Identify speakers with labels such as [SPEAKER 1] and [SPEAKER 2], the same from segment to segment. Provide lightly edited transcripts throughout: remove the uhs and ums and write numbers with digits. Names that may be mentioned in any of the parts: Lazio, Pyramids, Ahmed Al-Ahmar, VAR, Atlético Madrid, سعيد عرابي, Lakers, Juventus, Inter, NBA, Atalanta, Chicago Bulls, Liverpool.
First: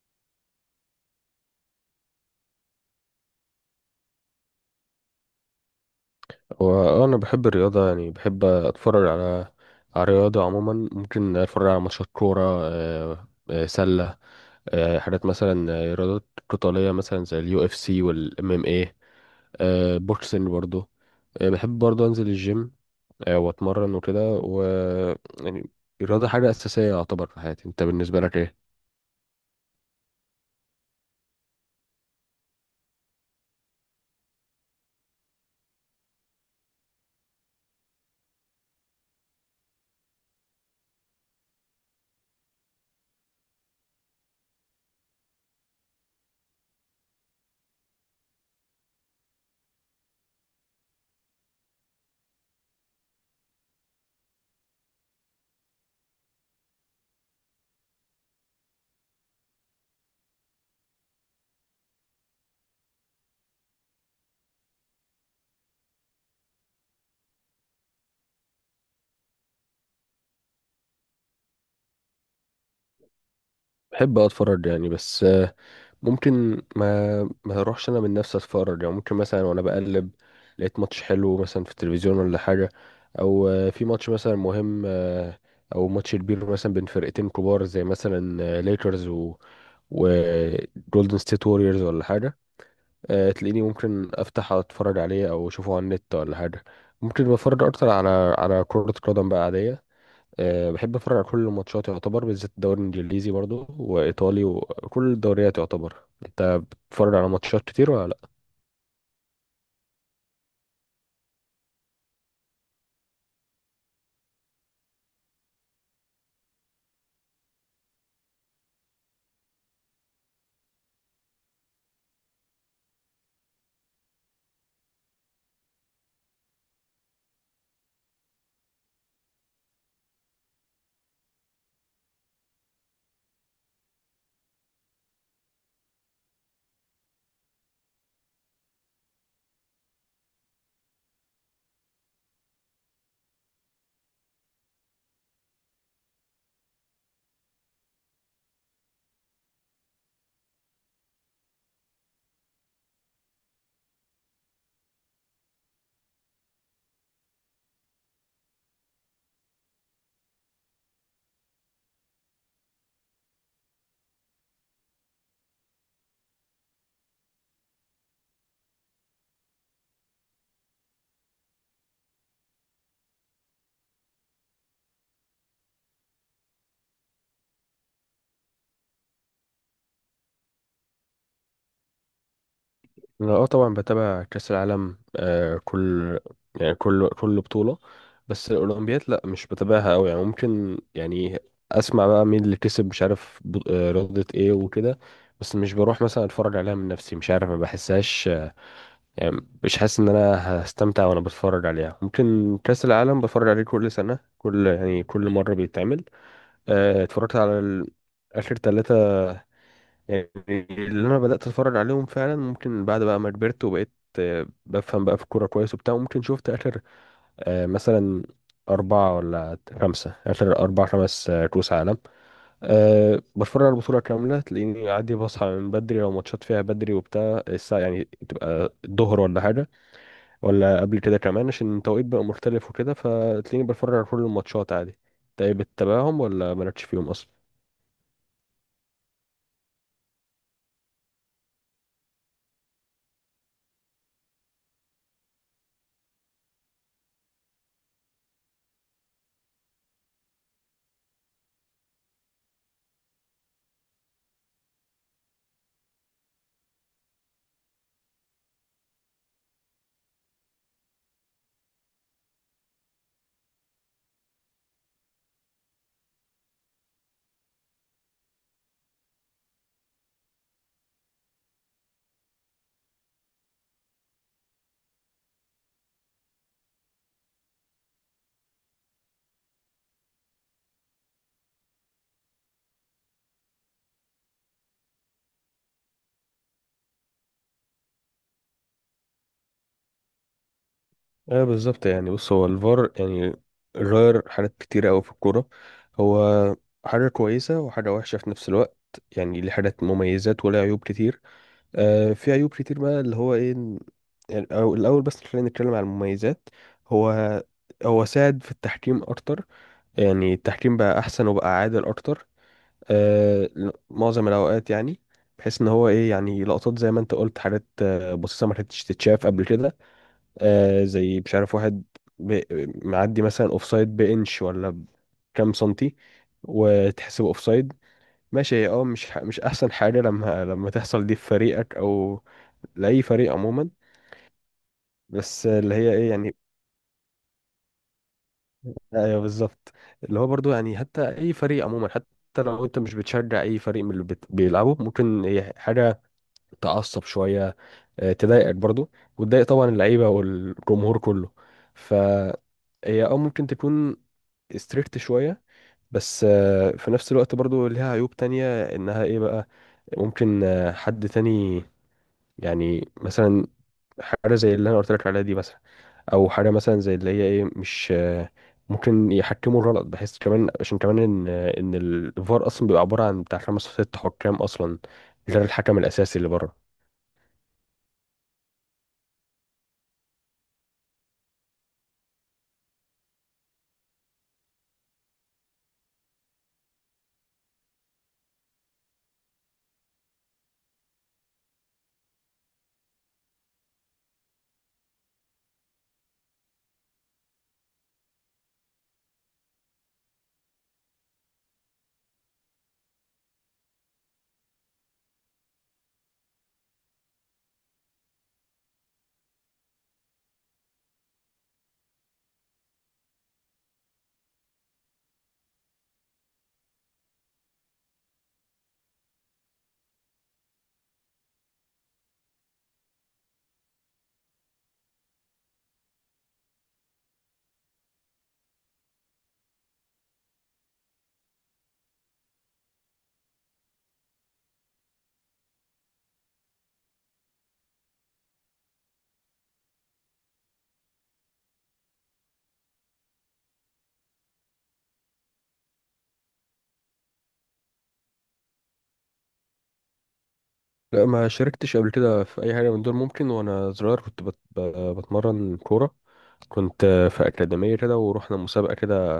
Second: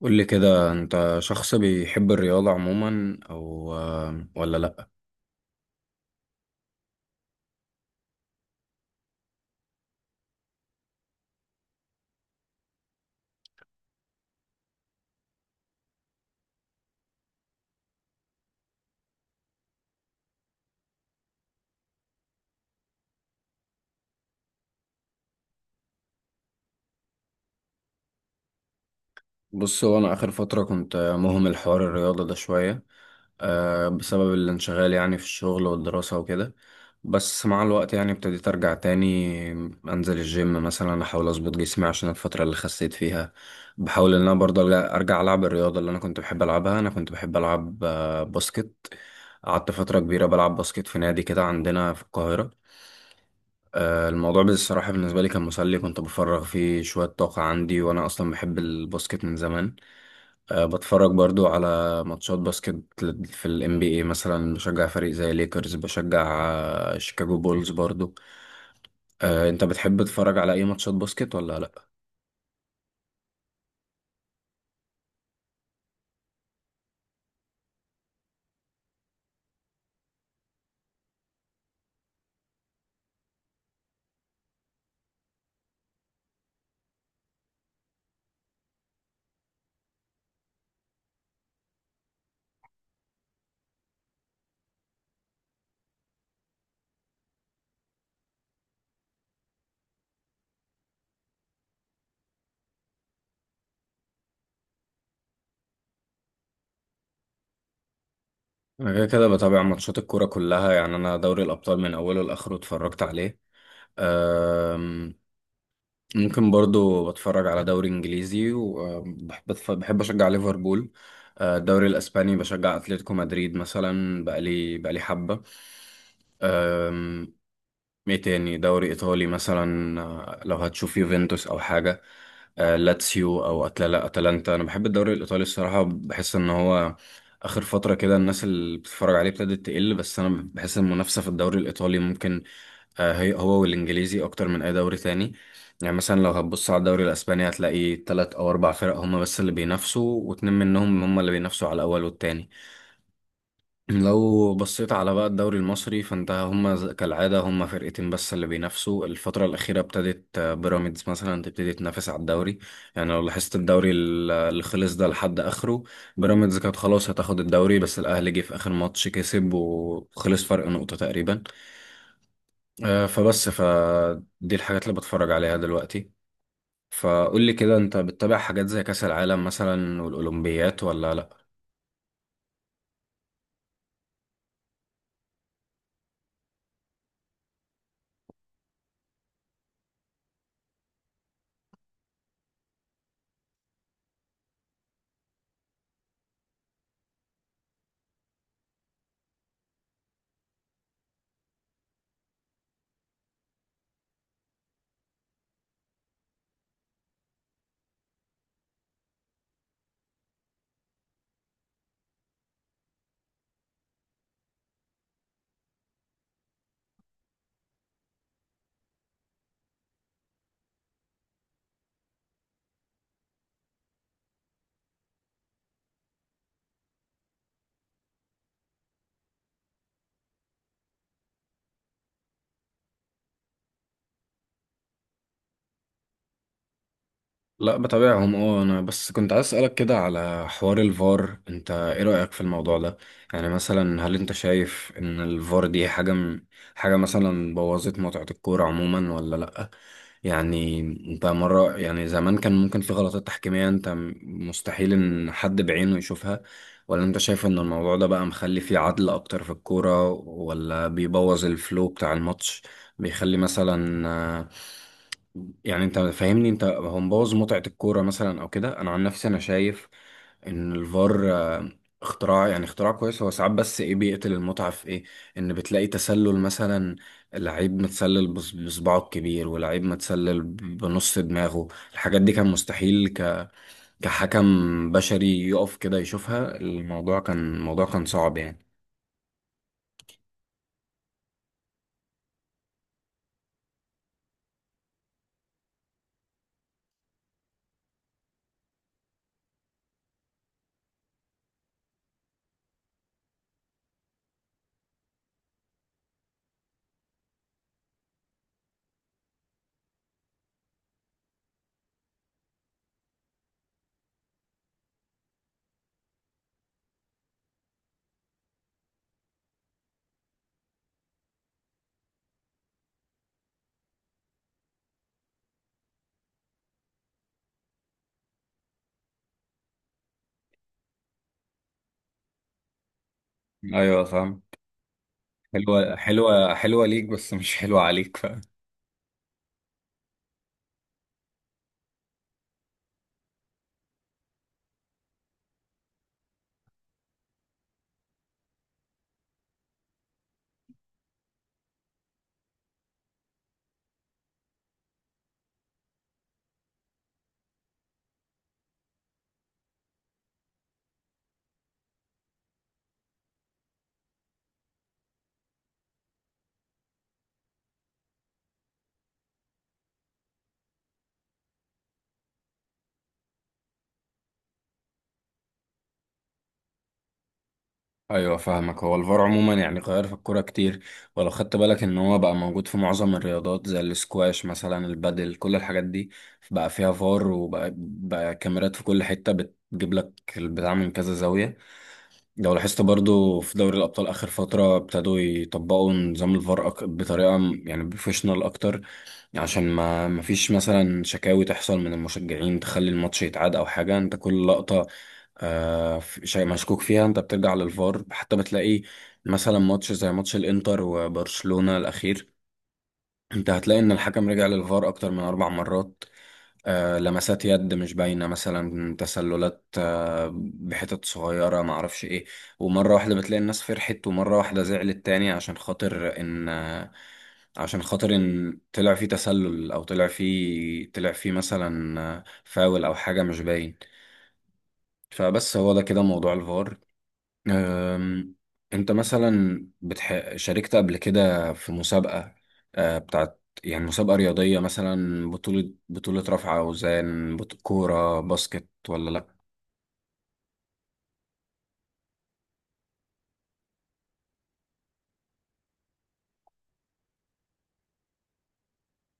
[SPEAKER 1] قول لي كده، انت شخص بيحب الرياضة عموما او ولا لا؟
[SPEAKER 2] وانا بحب الرياضه يعني بحب اتفرج على الرياضه عموما. ممكن اتفرج على ماتشات كوره، سله، حاجات مثلا، رياضات قتاليه مثلا زي اليو اف سي والام ام اي، بوكسنج برضو. بحب برضو انزل الجيم، واتمرن وكده، و، يعني، الرياضه حاجه اساسيه يعتبر في حياتي. انت بالنسبه لك ايه؟
[SPEAKER 1] بص، هو انا اخر فترة كنت مهمل حوار الرياضة ده شوية، بسبب الانشغال، يعني في الشغل والدراسة وكده. بس مع الوقت يعني ابتديت ارجع تاني، انزل الجيم مثلا، احاول اظبط جسمي عشان الفترة اللي خسيت فيها. بحاول ان انا برضه أرجع العب الرياضة اللي انا كنت بحب العبها، انا كنت بحب العب باسكت. قعدت فترة كبيرة بلعب باسكت في نادي كده عندنا في القاهرة. الموضوع بصراحة بالنسبة لي كان مسلي، كنت بفرغ فيه شوية طاقة عندي، وأنا أصلا بحب الباسكت من زمان. أه، بتفرج برضو على ماتشات باسكت في ال NBA مثلا، بشجع فريق زي ليكرز، بشجع شيكاغو بولز برضو. أه، أنت بتحب تتفرج على أي ماتشات باسكت ولا لأ؟
[SPEAKER 2] بحب اتفرج يعني، بس ممكن ما اروحش انا من نفسي اتفرج. يعني ممكن مثلا وانا بقلب لقيت ماتش حلو مثلا في التلفزيون، ولا حاجه، او في ماتش مثلا مهم، او ماتش كبير مثلا بين فرقتين كبار زي مثلا ليكرز و وجولدن ستيت ووريرز، ولا حاجه. تلاقيني ممكن افتح اتفرج عليه او اشوفه على النت، ولا حاجه. ممكن بتفرج اكتر على كره قدم بقى عاديه. بحب اتفرج على كل الماتشات يعتبر، بالذات الدوري الانجليزي برضو، وايطالي، وكل الدوريات يعتبر. انت بتتفرج على ماتشات كتير ولا لا؟
[SPEAKER 1] أنا كده كده بتابع ماتشات الكورة كلها، يعني أنا دوري الأبطال من أوله لآخره اتفرجت عليه. ممكن برضو بتفرج على دوري انجليزي، وبحب بحب اشجع ليفربول. الدوري الاسباني بشجع اتلتيكو مدريد مثلا، بقالي حبة. ايه تاني، دوري ايطالي مثلا، لو هتشوف يوفنتوس او حاجه، لاتسيو او اتلانتا. انا بحب الدوري الايطالي الصراحه، بحس ان هو اخر فتره كده الناس اللي بتتفرج عليه ابتدت تقل، بس انا بحس المنافسه في الدوري الايطالي ممكن هو والانجليزي اكتر من اي دوري تاني. يعني مثلا لو هتبص على الدوري الاسباني، هتلاقي تلات او اربع فرق هما بس اللي بينافسوا، واتنين منهم هما اللي بينافسوا على الاول والتاني. لو بصيت على بقى الدوري المصري، فانت هما كالعادة هما فرقتين بس اللي بينافسوا. الفترة الأخيرة ابتدت بيراميدز مثلا تبتدي تنافس على الدوري. يعني لو لاحظت الدوري اللي خلص ده لحد آخره، بيراميدز كانت خلاص هتاخد الدوري، بس الأهلي جه في آخر ماتش كسب وخلص فرق نقطة تقريبا. فبس فدي الحاجات اللي بتفرج عليها دلوقتي. فقول لي كده، انت بتتابع حاجات زي كأس العالم مثلا والأولمبيات ولا لأ؟
[SPEAKER 2] انا طبعا بتابع كاس العالم. كل، يعني كل بطولة. بس الاولمبياد لا، مش بتابعها قوي. يعني ممكن، يعني اسمع بقى مين اللي كسب، مش عارف رياضة ايه وكده. بس مش بروح مثلا اتفرج عليها من نفسي، مش عارف، ما بحسهاش. يعني مش حاسس ان انا هستمتع وانا بتفرج عليها. ممكن كأس العالم بتفرج عليه كل سنة، كل، يعني كل مرة بيتعمل. اتفرجت على اخر ثلاثة يعني. اللي انا بدأت اتفرج عليهم فعلا، ممكن بعد بقى ما كبرت وبقيت بفهم بقى في الكورة كويس وبتاع. ممكن شفت اخر، مثلا أربعة ولا خمسة، آخر أربع خمس، كأس عالم. بتفرج على البطولة كاملة، تلاقيني عادي بصحى من بدري لو ماتشات فيها بدري وبتاع الساعة، يعني تبقى الظهر ولا حاجة، ولا قبل كده كمان، عشان التوقيت بقى مختلف وكده، فتلاقيني بتفرج على كل الماتشات عادي. طيب، بتتابعهم ولا مالكش فيهم اصلا؟
[SPEAKER 1] لا بتابعهم، اه، انا بس كنت عايز اسالك كده على حوار الفار، انت ايه رايك في الموضوع ده؟ يعني مثلا هل انت شايف ان الفار دي حاجه مثلا بوظت متعه الكوره عموما ولا لا؟ يعني انت مره، يعني زمان كان ممكن في غلطات تحكيميه، مستحيل ان حد بعينه يشوفها، ولا انت شايف ان الموضوع ده بقى مخلي فيه عدل اكتر في الكوره ولا بيبوظ الفلو بتاع الماتش، بيخلي مثلا آه، يعني انت فاهمني؟ انت هو مبوظ متعة الكورة مثلا او كده؟ انا عن نفسي انا شايف ان الفار اختراع، يعني اختراع كويس، هو ساعات بس ايه، بيقتل المتعة في ايه؟ ان بتلاقي تسلل مثلا، لعيب متسلل بصباعه الكبير، ولعيب متسلل بنص دماغه. الحاجات دي كان مستحيل كحكم بشري يقف كده يشوفها، الموضوع كان صعب يعني.
[SPEAKER 2] ايه بالظبط، يعني بص، هو الفار يعني غير حاجات كتيرة أوي في الكورة. هو حاجة كويسة وحاجة وحشة في نفس الوقت. يعني ليه حاجات مميزات وله عيوب كتير. في عيوب كتير بقى، اللي هو ايه، يعني، أو الأول بس خلينا نتكلم عن المميزات. هو هو ساعد في التحكيم أكتر. يعني التحكيم بقى أحسن وبقى عادل أكتر، آه، معظم الاوقات. يعني بحيث ان هو ايه، يعني لقطات زي ما انت قلت، حاجات بسيطه ما كانتش تتشاف قبل كده، زي مش عارف واحد ب- معدي مثلا اوفسايد بانش ولا بكام سنتي، وتحسب اوفسايد. ماشي، هي مش مش احسن حاجه لما تحصل دي في فريقك او لاي فريق عموما.
[SPEAKER 1] ايوه، فاهم.
[SPEAKER 2] بس اللي هي
[SPEAKER 1] حلوة،
[SPEAKER 2] ايه يعني؟
[SPEAKER 1] حلوة، حلوة ليك بس مش حلوة عليك.
[SPEAKER 2] ايوه، بالظبط. اللي هو برضو يعني حتى اي فريق عموما، حتى لو انت مش بتشجع اي فريق من اللي بيلعبوا، ممكن هي حاجه تعصب شويه، تضايقك برضو، وتضايق طبعا اللعيبه والجمهور كله. فهي اه ممكن تكون ستريكت شويه. بس في نفس الوقت برضو ليها عيوب تانية، انها ايه بقى؟ ممكن حد تاني، يعني مثلا، حاجه زي اللي انا قلت لك عليها دي مثلا، او حاجه مثلا زي اللي هي ايه مش، ممكن يحكموا الغلط، بحيث كمان عشان كمان ان الفار اصلا بيبقى عباره عن بتاع خمس ست حكام اصلا، غير الحكم الاساسي اللي بره.
[SPEAKER 1] ايوه، فاهمك. هو الفار عموما يعني غير في الكوره كتير. ولو خدت بالك ان هو بقى موجود في معظم الرياضات، زي الاسكواش مثلا، البادل، كل الحاجات دي بقى فيها فار، وبقى كاميرات في كل حته بتجيب لك البتاع من كذا زاويه. لو لاحظت برضو في دوري الابطال اخر فتره ابتدوا يطبقوا نظام الفار بطريقه يعني بروفيشنال اكتر، عشان ما فيش مثلا شكاوي تحصل من المشجعين تخلي الماتش يتعاد او حاجه. انت كل لقطه شيء مشكوك فيها، انت بترجع للفار. حتى بتلاقي مثلا ماتش زي ماتش الانتر وبرشلونه الاخير، انت هتلاقي ان الحكم رجع للفار اكتر من 4 مرات، لمسات يد مش باينة مثلا، تسللات بحتت صغيرة، معرفش ايه. ومرة واحدة بتلاقي الناس فرحت ومرة واحدة زعلت تاني، عشان خاطر ان طلع فيه تسلل او طلع فيه مثلا فاول او حاجة مش باين. فبس هو ده كده موضوع الفار. أم، انت مثلا شاركت قبل كده في مسابقة بتاعت، يعني مسابقة رياضية مثلا، بطولة رفع أوزان، كورة باسكت ولا لأ؟
[SPEAKER 2] لا، ما شاركتش قبل كده في اي حاجه من دول. ممكن وانا صغير كنت بتمرن كوره، كنت في اكاديميه كده، ورحنا مسابقه كده،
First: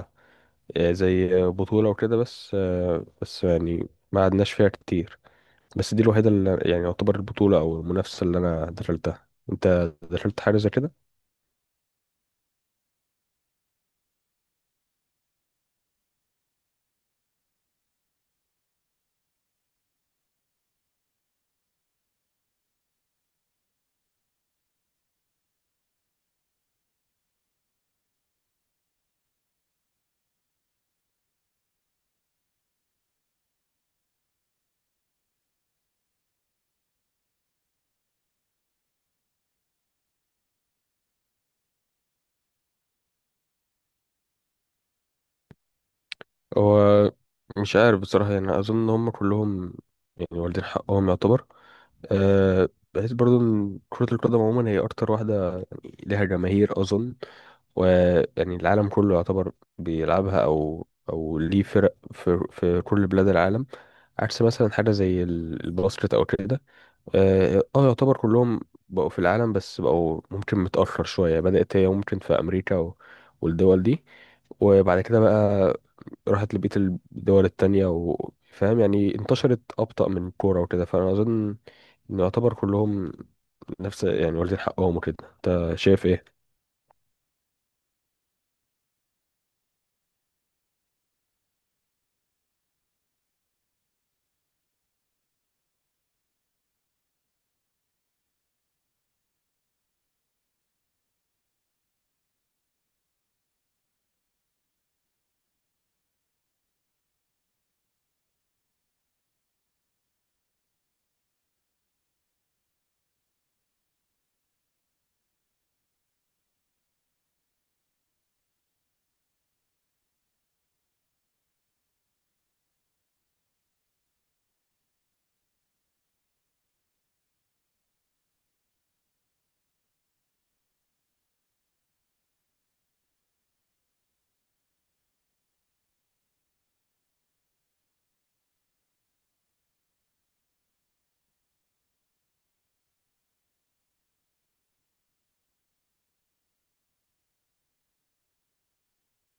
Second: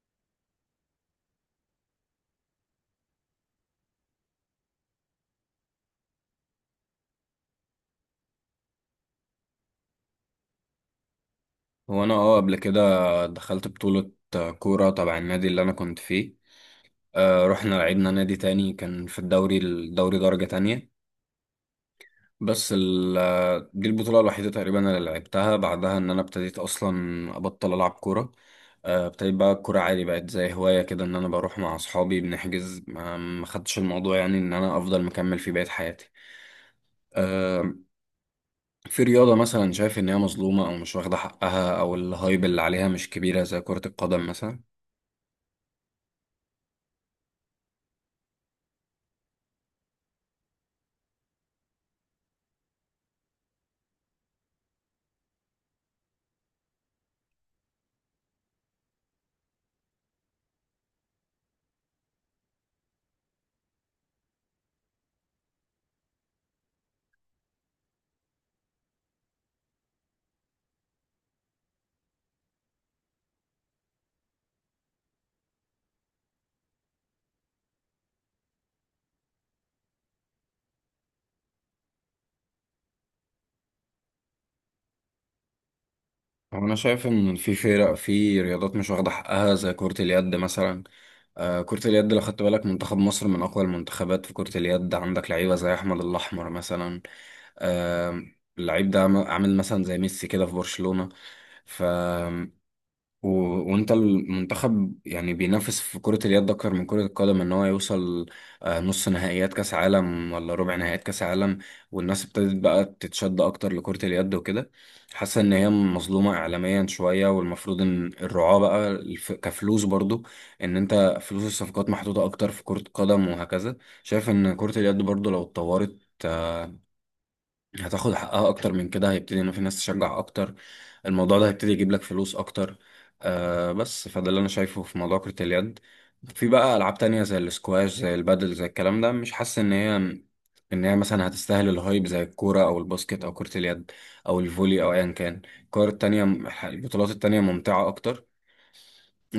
[SPEAKER 2] زي بطوله وكده. بس يعني ما عدناش فيها كتير. بس دي الوحيده اللي يعني يعتبر البطوله او المنافسه اللي انا دخلتها. انت دخلت حاجه زي كده؟
[SPEAKER 1] هو أنا، اه، قبل كده دخلت بطولة كورة تبع النادي اللي أنا كنت فيه، أه، رحنا لعبنا نادي تاني كان في الدوري درجة تانية. بس دي البطولة الوحيدة تقريبا اللي لعبتها، بعدها إن أنا ابتديت أصلا أبطل ألعب كورة. ابتديت بقى الكورة عادي، بقت زي هواية كده، إن أنا بروح مع أصحابي بنحجز، ما خدتش الموضوع يعني إن أنا أفضل مكمل فيه بقية حياتي. آه، في رياضة مثلا شايف إن هي مظلومة أو مش واخدة حقها أو الهايب اللي عليها مش كبيرة زي كرة القدم مثلا؟
[SPEAKER 2] هو مش عارف بصراحه، يعني اظن ان هم كلهم، يعني والدين حقهم يعتبر. بحيث برضو ان كرة القدم عموما هي أكتر واحدة، يعني ليها جماهير أظن، ويعني العالم كله يعتبر بيلعبها، او ليه فرق في كل بلاد العالم، عكس مثلا حاجه زي الباسكت او كده. يعتبر كلهم بقوا في العالم، بس بقوا ممكن متاخر شويه، بدات هي ممكن في امريكا والدول دي، وبعد كده بقى راحت لبقيه الدول التانية، وفاهم يعني انتشرت ابطا من الكوره وكده. فانا اظن ان يعتبر كلهم نفس، يعني واخدين حقهم وكده. انت شايف ايه؟
[SPEAKER 1] هو أنا شايف إن في فرق، في رياضات مش واخدة حقها زي كرة اليد مثلا. آه، كرة اليد لو خدت بالك، منتخب مصر من أقوى المنتخبات في كرة اليد، عندك لعيبة زي أحمد الأحمر مثلا. آه، اللعيب ده عامل مثلا زي ميسي كده في برشلونة. ف و... وانت المنتخب يعني بينافس في كرة اليد اكتر من كرة القدم، ان هو يوصل نص نهائيات كاس عالم ولا ربع نهائيات كاس عالم. والناس ابتدت بقى تتشد اكتر لكرة اليد وكده، حاسة ان هي مظلومة اعلاميا شوية، والمفروض ان الرعاة بقى كفلوس برضو، ان انت فلوس الصفقات محطوطة اكتر في كرة القدم وهكذا. شايف ان كرة اليد برضو لو اتطورت هتاخد حقها اكتر من كده، هيبتدي ان في ناس تشجع اكتر، الموضوع ده هيبتدي يجيب لك فلوس اكتر. بس فده اللي انا شايفه في موضوع كرة اليد. في بقى العاب تانية زي الاسكواش، زي البادل، زي الكلام ده، مش حاسس ان هي، ان هي مثلا هتستاهل الهايب زي الكورة او الباسكت او كرة اليد او الفولي او ايا كان الكور التانية. البطولات التانية ممتعة اكتر.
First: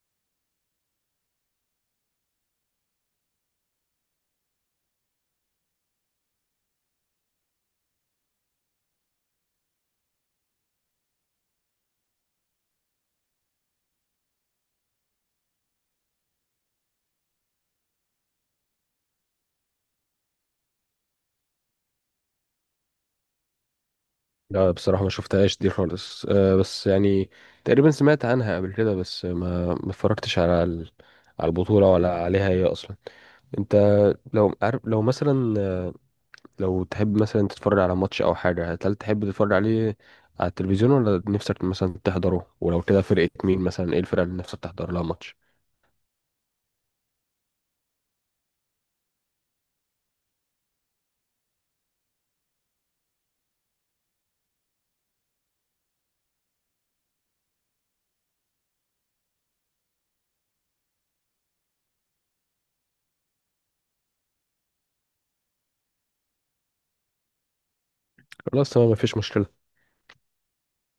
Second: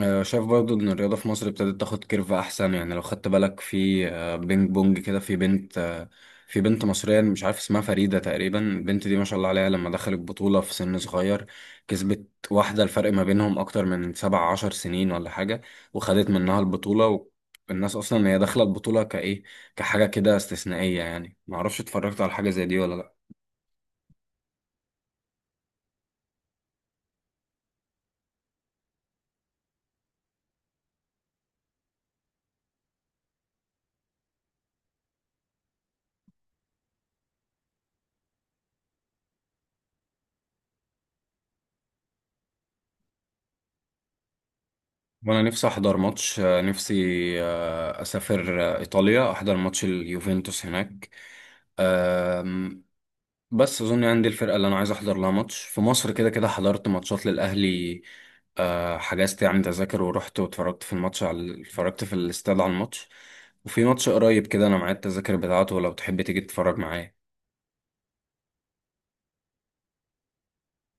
[SPEAKER 1] شايف برضو ان الرياضة في مصر ابتدت تاخد كيرف احسن. يعني لو خدت بالك في بينج بونج كده، في بنت مصرية مش عارف اسمها فريدة تقريبا، البنت دي ما شاء الله عليها لما دخلت بطولة في سن صغير كسبت واحدة الفرق ما بينهم اكتر من 17 سنين ولا حاجة، وخدت منها البطولة. والناس اصلا هي داخلة البطولة كايه، كحاجة كده استثنائية، يعني معرفش اتفرجت على حاجة زي دي ولا لأ.
[SPEAKER 2] لا بصراحة، ما شفتهاش دي خالص. بس يعني، تقريبا سمعت عنها قبل كده، بس ما اتفرجتش على على البطولة ولا عليها هي أصلا. أنت لو عارف، لو مثلا، لو تحب مثلا تتفرج على ماتش أو حاجة، هل تحب تتفرج عليه على التلفزيون، ولا نفسك مثلا تحضره؟ ولو كده، فرقة مين مثلا، إيه الفرقة اللي نفسك تحضر لها ماتش؟
[SPEAKER 1] وانا نفسي احضر ماتش، نفسي اسافر ايطاليا احضر ماتش اليوفنتوس هناك. آم، بس اظن عندي الفرقه اللي انا عايز احضر لها ماتش في مصر كده كده حضرت ماتشات للاهلي. حجزت يعني تذاكر ورحت واتفرجت في الماتش على اتفرجت في الاستاد على الماتش. وفي ماتش قريب كده، انا معايا التذاكر بتاعته لو تحب تيجي تتفرج معايا.
[SPEAKER 2] خلاص تمام، مفيش مشكلة.